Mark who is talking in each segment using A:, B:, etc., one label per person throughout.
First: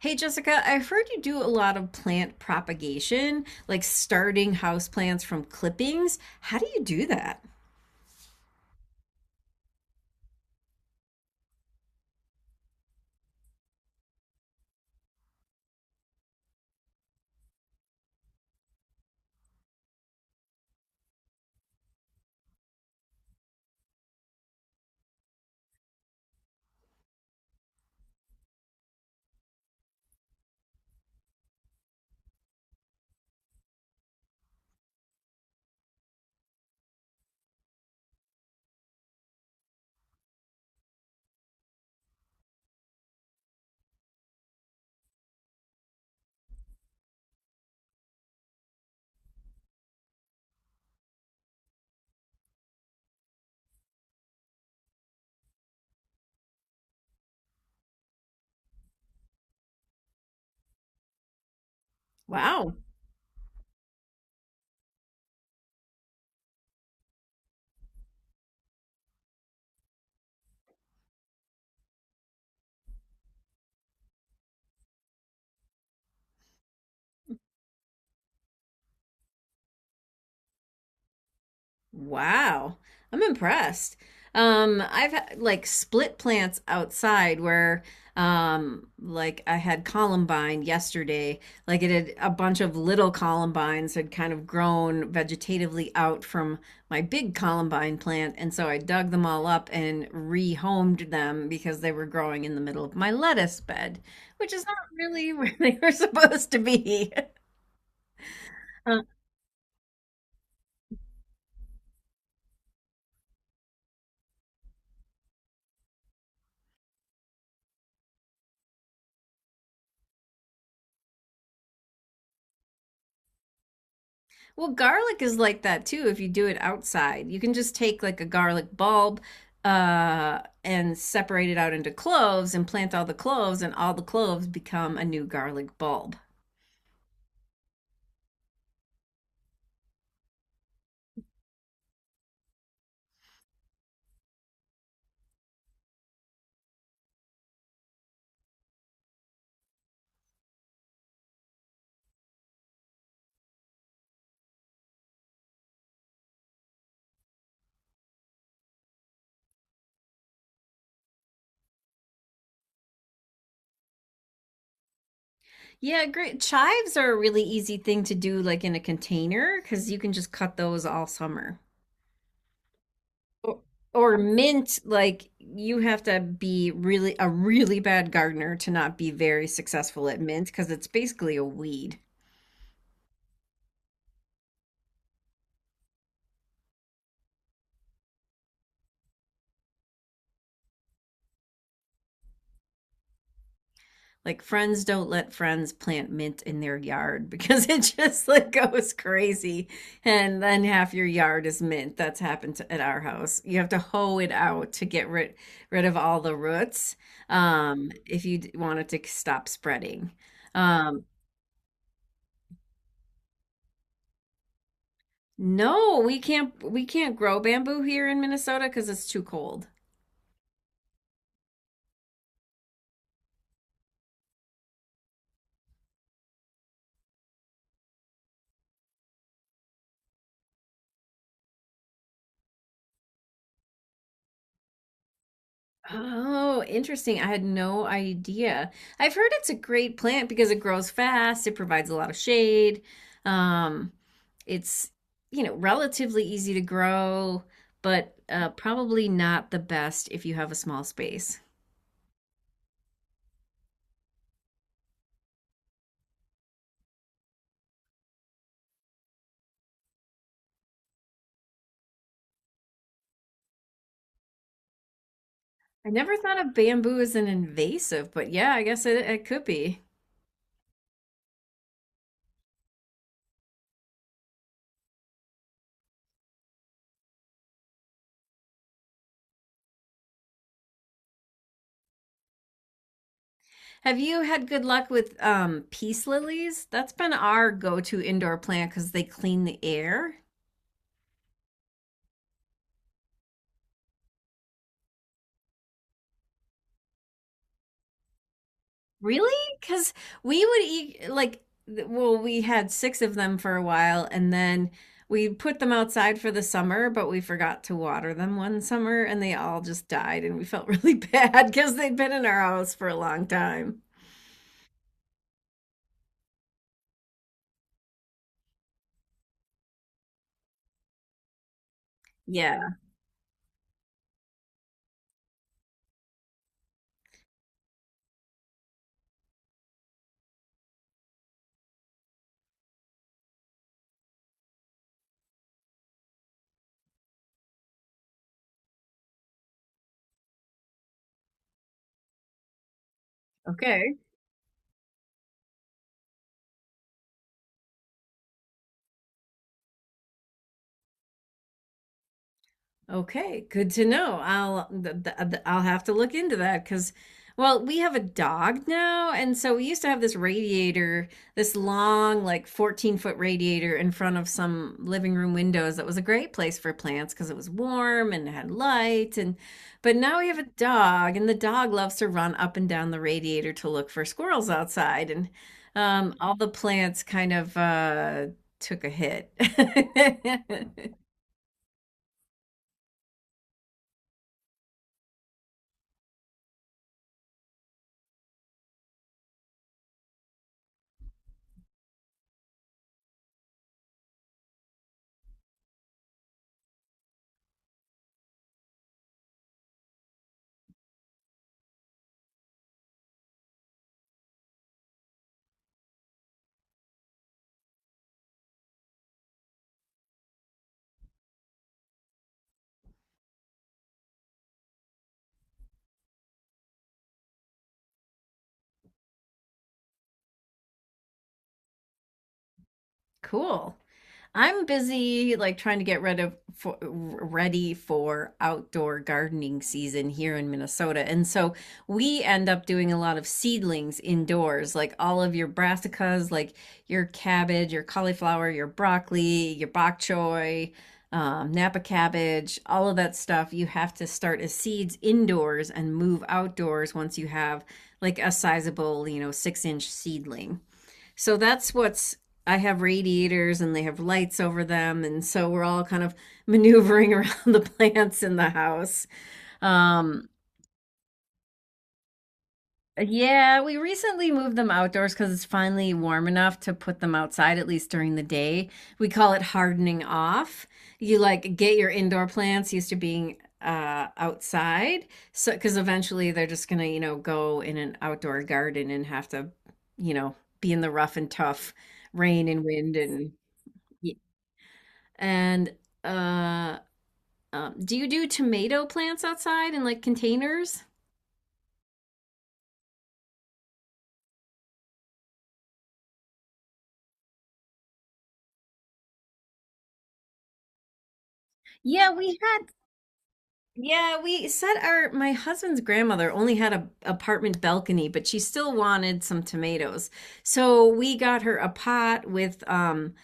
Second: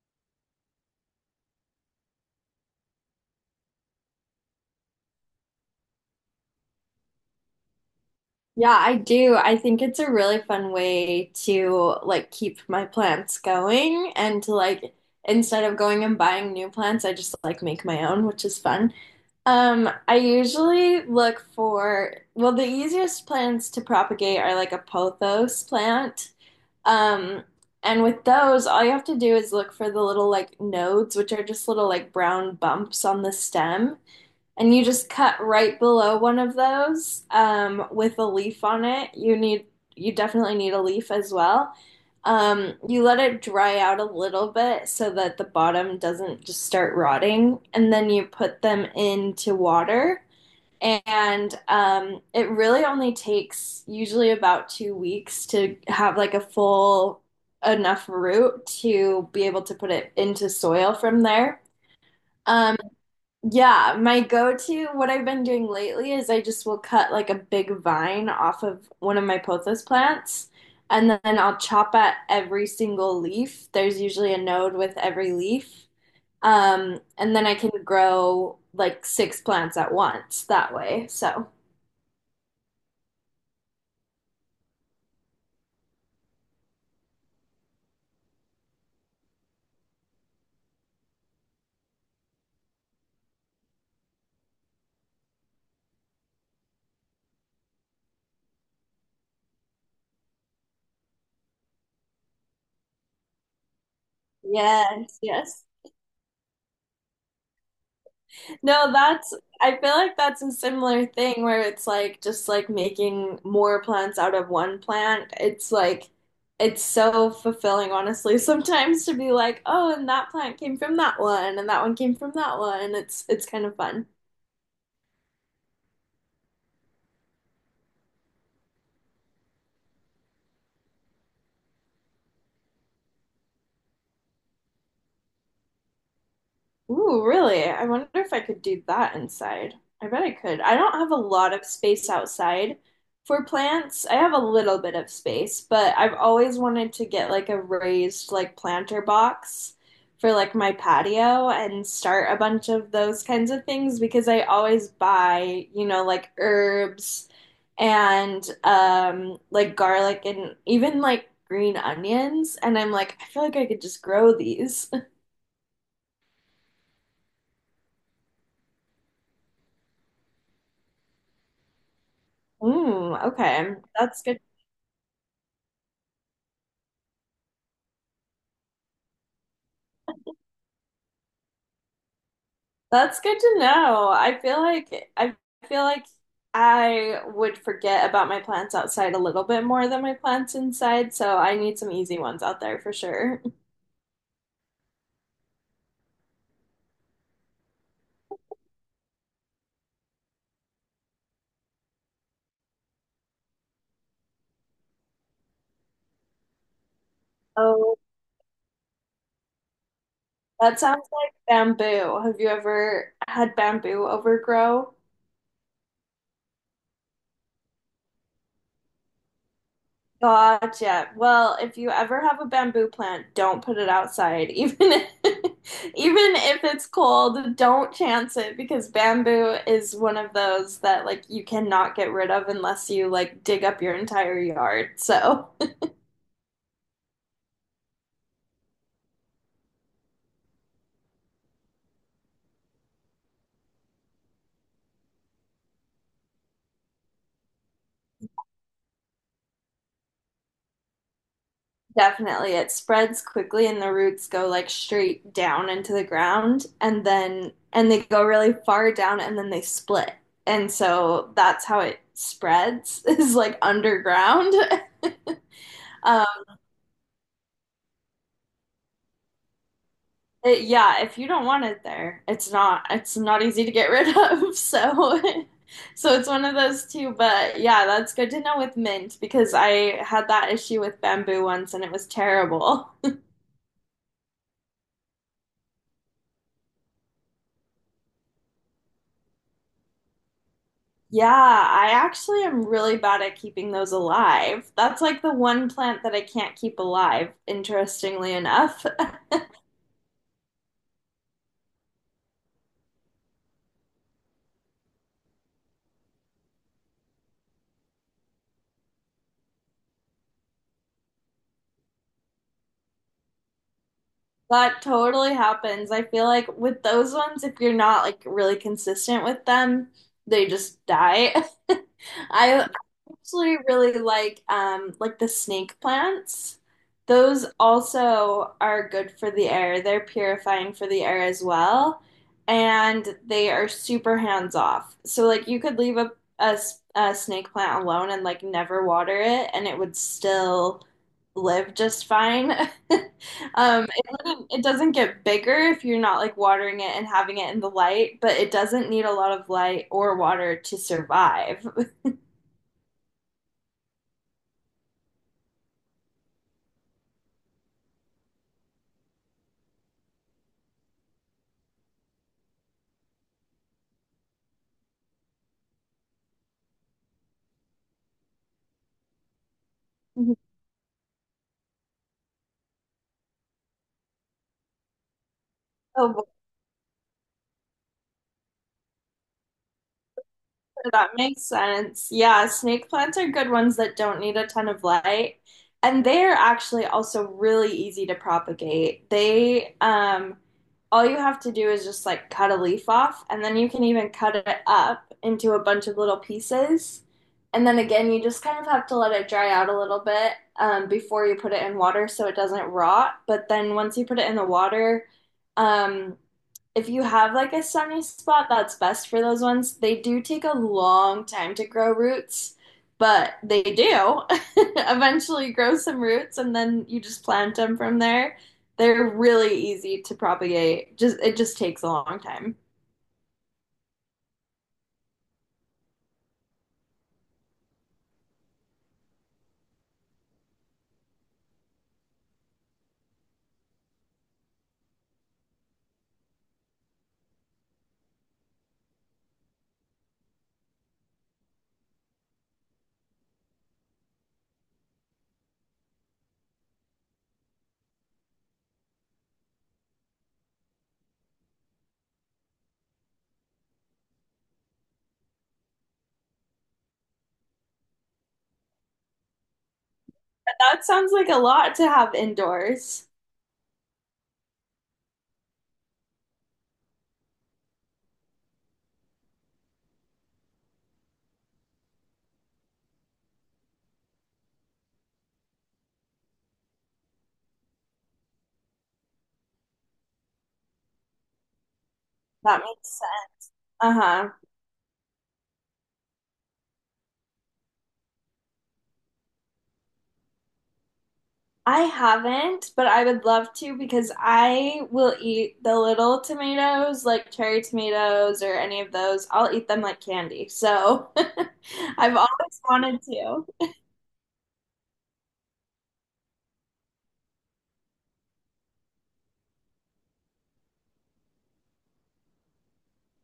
A: Hey Jessica, I've heard you do a lot of plant propagation, like starting houseplants from clippings. How do you do that?
B: Yeah, I do. I think it's a really fun way to like keep my plants going and to like instead of going and buying new plants, I just like make my own, which is fun. I usually look for well, the easiest plants to propagate are like a pothos plant. Um, and with those, all you have to do is look for the little like nodes, which are just little like brown bumps on the stem and you just cut right below one of those with a leaf on it. You definitely need a leaf as well. You let it dry out a little bit so that the bottom doesn't just start rotting, and then you put them into water. And it really only takes usually about 2 weeks to have like a full enough root to be able to put it into soil from there.
A: Wow.
B: Um, yeah, my go-to, what I've been doing lately is I just will cut like a big vine off of one of my pothos plants, and then I'll chop at every single leaf. There's usually a node with every leaf. And then I can grow like six plants at once that way. So,
A: Wow, I'm impressed. I've had like split plants outside where like I had columbine yesterday. Like it had a bunch of little columbines had kind of grown vegetatively out from my big columbine plant, and so I dug them all up and rehomed them because they were growing in the middle of my lettuce bed, which is not
B: yes,
A: really where
B: yes.
A: they were supposed to be.
B: No, that's, I feel like that's a similar thing where it's like just like making more plants out of one plant. It's like, it's, so fulfilling, honestly, sometimes to be like, oh, and that plant came from that one, and that one came from that one. It's kind of fun.
A: Well, garlic is like that too if you do it outside. You can just take like a garlic bulb and separate it out into cloves and plant all the cloves and all the cloves become a new garlic bulb.
B: Ooh, really? I wonder if I could do that inside. I bet I could. I don't have a lot of space outside for plants. I have a little bit of space, but I've always wanted to get like a raised like planter box for like my patio and start a bunch of those kinds of things because I always buy, you know, like herbs and like garlic and even like green onions and I'm like I feel like I could just grow these.
A: Yeah, great. Chives are a really easy thing to do like in a container cuz you can just cut those all summer.
B: Mm,
A: Or,
B: okay.
A: or
B: That's good.
A: mint, like you have to be really a really bad gardener to not be very successful at mint cuz it's basically a weed.
B: That's good to know. I feel like I feel like I would forget about my plants outside a little bit more than my plants inside, so I need some easy ones out there for sure.
A: Like friends don't let friends plant mint in their yard because it just like goes crazy and then half your yard is mint. That's happened to, at our house. You have to hoe it out to get rid rid of all the roots
B: Oh,
A: if you want it to stop spreading.
B: that
A: Um
B: sounds like bamboo. Have you ever had bamboo overgrow?
A: no, we can't grow bamboo here in Minnesota because it's too cold.
B: Gotcha. Well, if you ever have a bamboo plant, don't put it outside. Even if it's cold, don't chance it because bamboo is one of those that like you cannot get rid of unless you like dig up your entire yard. So,
A: Oh, interesting. I had no idea. I've heard it's a great plant because it grows fast, it provides a lot of shade. Um, it's, you know, relatively easy to grow, but probably not the best if you have a small space.
B: definitely. It spreads quickly and the roots go like straight down into the ground and then and they go really far down and then they split. And so that's how it spreads is like underground.
A: I never
B: Um,
A: thought of bamboo as an invasive, but yeah, I guess it, it could be.
B: yeah, if you don't want it there, it's not easy to get rid of. So so it's one of those two, but yeah, that's good to know with mint because I had that issue with bamboo once and it was terrible.
A: Have you had good luck with peace lilies? That's been our go-to indoor plant because they clean the air.
B: Yeah, I actually am really bad at keeping those alive. That's like the one plant that I can't keep alive, interestingly enough.
A: Really? Because we would eat like well, we had six of them for a while, and then we put them outside for the summer, but we forgot to water them one summer, and they all just died, and we felt really bad because they'd been in our house for a long time.
B: That totally happens. I feel like with those ones, if you're not like really consistent with them, they just die.
A: Yeah.
B: I actually really like the snake plants. Those also are good for the air. They're purifying for the air as well, and they are super hands off. So like you could leave a snake plant alone and like never water it, and it would still live just fine.
A: Okay.
B: It doesn't get bigger if you're not like watering it and having it in the light, but it doesn't need a lot of light or water to survive.
A: Okay, good to know. I'll I'll have to look into that because, well, we have a dog now, and so we used to have this radiator, this long, like 14-foot radiator in front of some living room windows that was a great place for plants because it was warm and it had light and but now we
B: Mhm.
A: have a dog, and the dog loves to run up and down the radiator to look for squirrels outside, and
B: Oh, boy,
A: all the plants kind of took a hit.
B: that makes sense. Yeah, snake plants are good ones that don't need a ton of light. And they're actually also really easy to propagate. All you have to do is just like cut a leaf off, and then you can even cut it up into a bunch of little pieces. And then again, you just kind of have to let it dry out a little bit, before you put it in water so it doesn't rot. But then once you put it in the water, um, if you have like a sunny spot, that's best for those ones. They do take a long time to grow roots, but they do eventually grow some roots and then you just plant them from there. They're really easy to propagate. Just it just takes a long time.
A: Cool. I'm busy like trying to get rid of for, ready for outdoor gardening season here in Minnesota. And so we end up doing a lot of seedlings indoors, like all of your brassicas, like your cabbage, your cauliflower, your broccoli, your bok choy, Napa cabbage, all of that stuff. You have to start as seeds indoors and move outdoors once you have like a sizable, you know, six-inch seedling. So that's what's I have radiators and they have lights over them and so we're all kind of maneuvering around the plants in the house. Um
B: But that sounds like a lot to have indoors.
A: yeah, we recently moved them outdoors because it's finally warm enough to put them outside, at least during the day. We call it hardening off. You like get your indoor plants used to being outside. So, because eventually they're just gonna, you know, go in an outdoor garden and have to, you know, be in the rough and tough rain
B: That
A: and
B: makes
A: wind
B: sense.
A: and
B: Uh-huh.
A: And uh, do you do tomato plants outside in like containers?
B: I haven't, but I would love to because I will eat the little tomatoes, like cherry tomatoes or any of those. I'll eat them like candy. So
A: Yeah,
B: I've
A: we had
B: always wanted to.
A: yeah, we set our my husband's grandmother only had a apartment balcony, but she still wanted some tomatoes. So we got her a pot with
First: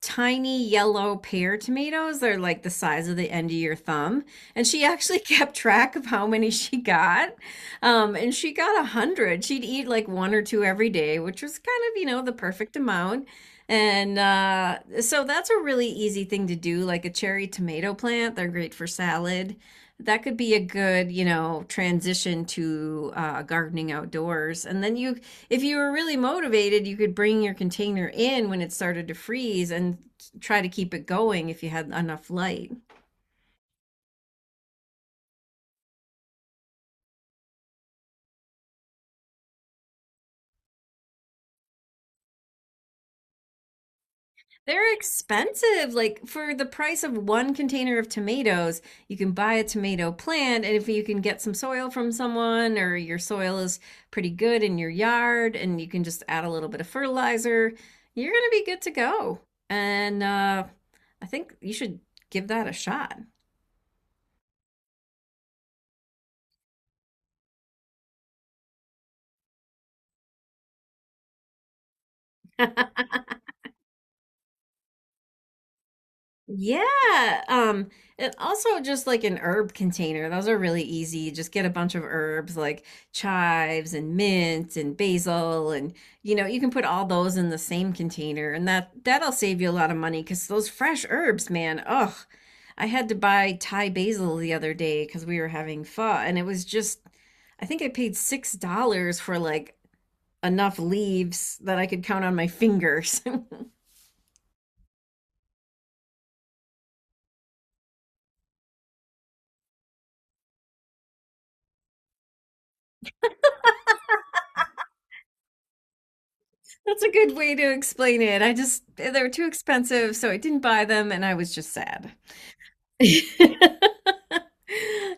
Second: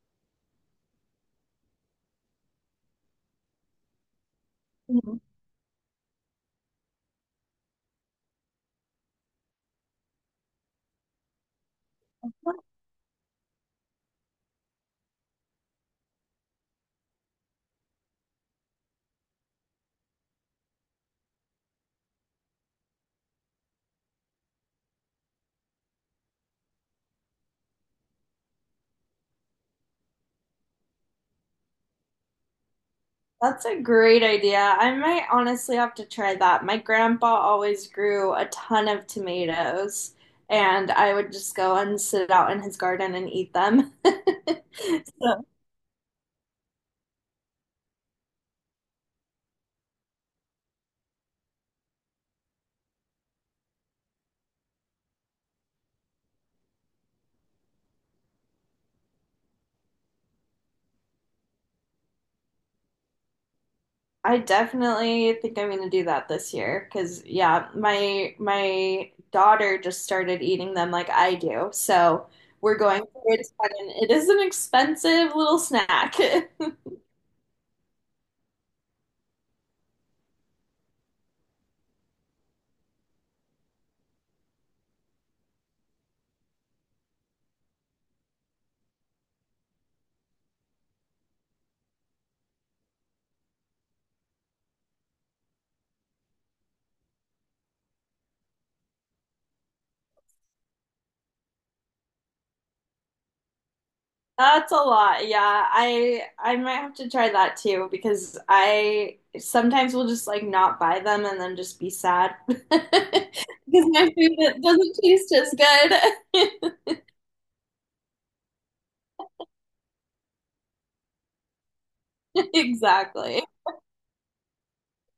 A: tiny yellow pear tomatoes. They're like the size of the end of your thumb. And she actually
B: Mhm.
A: kept track of how many she got. And she got a hundred. She'd eat like one or two every day, which was kind of, you know, the perfect amount. And so that's a really easy thing to do, like a cherry tomato plant. They're great for salad. That could be a good, you know, transition to gardening outdoors. And then you if you were really motivated, you could bring your container in when it started to freeze and try to keep it going if you had enough light.
B: That's a great idea. I might honestly have to try that. My grandpa always grew a ton of tomatoes, and I would just go and sit out in his garden and eat them.
A: They're
B: So
A: expensive. Like for the price of one container of tomatoes, you can buy a tomato plant. And if you can get some soil from someone or your soil is pretty good in your yard and you can just add a little bit of fertilizer, you're going to be good to go. And I think you should give that a shot.
B: I definitely think I'm gonna do that this year because yeah, my daughter just started eating them like I do. So we're going through it together, and it is an expensive little snack.
A: Yeah. Um, and also just like an herb container. Those are really easy. Just get a bunch of herbs like chives and mint and basil and, you know, you can put all those in the same container and that'll save you a lot of money because those fresh herbs, man. Ugh. I had to buy Thai basil the other day because we were having pho and it was just I think I paid $6 for like enough leaves that I could count on my fingers.
B: That's a lot. Yeah, I might have to try that too because I sometimes will just like not buy them and then just be sad because my food doesn't taste as good.
A: That's a good way to explain it. I just, they were too expensive, so I didn't buy them and I was just sad.
B: Exactly.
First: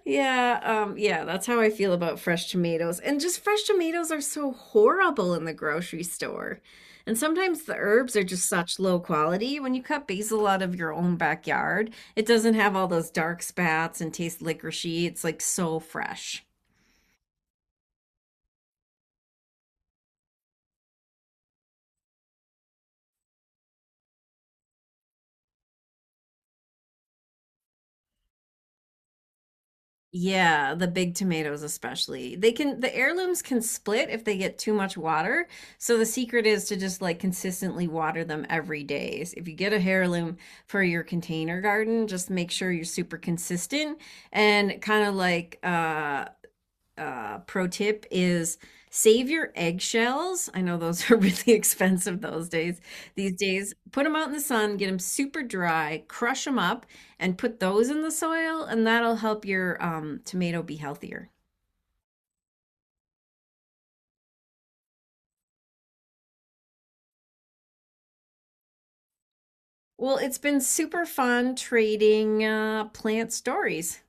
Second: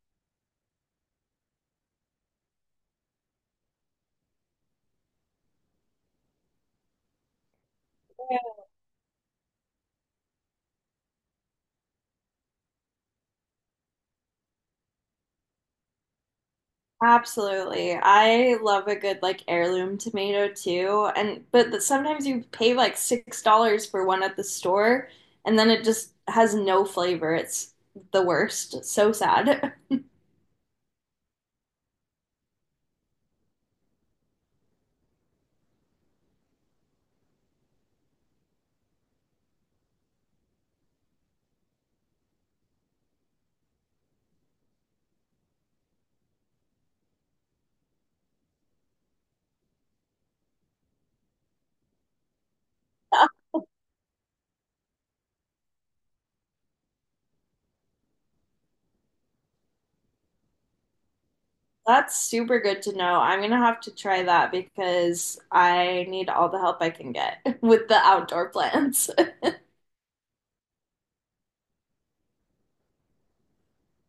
A: Yeah, yeah, that's how I feel about fresh tomatoes. And just fresh tomatoes are so horrible in the grocery store. And sometimes the herbs are just such low quality. When you cut basil out of your own backyard, it doesn't have all those dark spats and taste licoricey. It's like so fresh.
B: Absolutely. I love a good like heirloom tomato too. And but th- sometimes you pay like $6 for one at the store and then it just has no flavor. It's the worst. It's so sad.
A: Yeah, the big tomatoes especially. They can the heirlooms can split if they get too much water. So the secret is to just like consistently water them every day. So if you get a heirloom for your container garden, just make sure you're super consistent and kind of like pro tip is save your eggshells. I know those are really expensive those days. These days, put them out in the sun, get them super dry, crush them up, and put those in the soil, and that'll help your tomato be healthier.
B: That's super good to know. I'm gonna have to try that because I need all the help I can get with the outdoor plants.
A: Well, it's been super fun trading plant stories.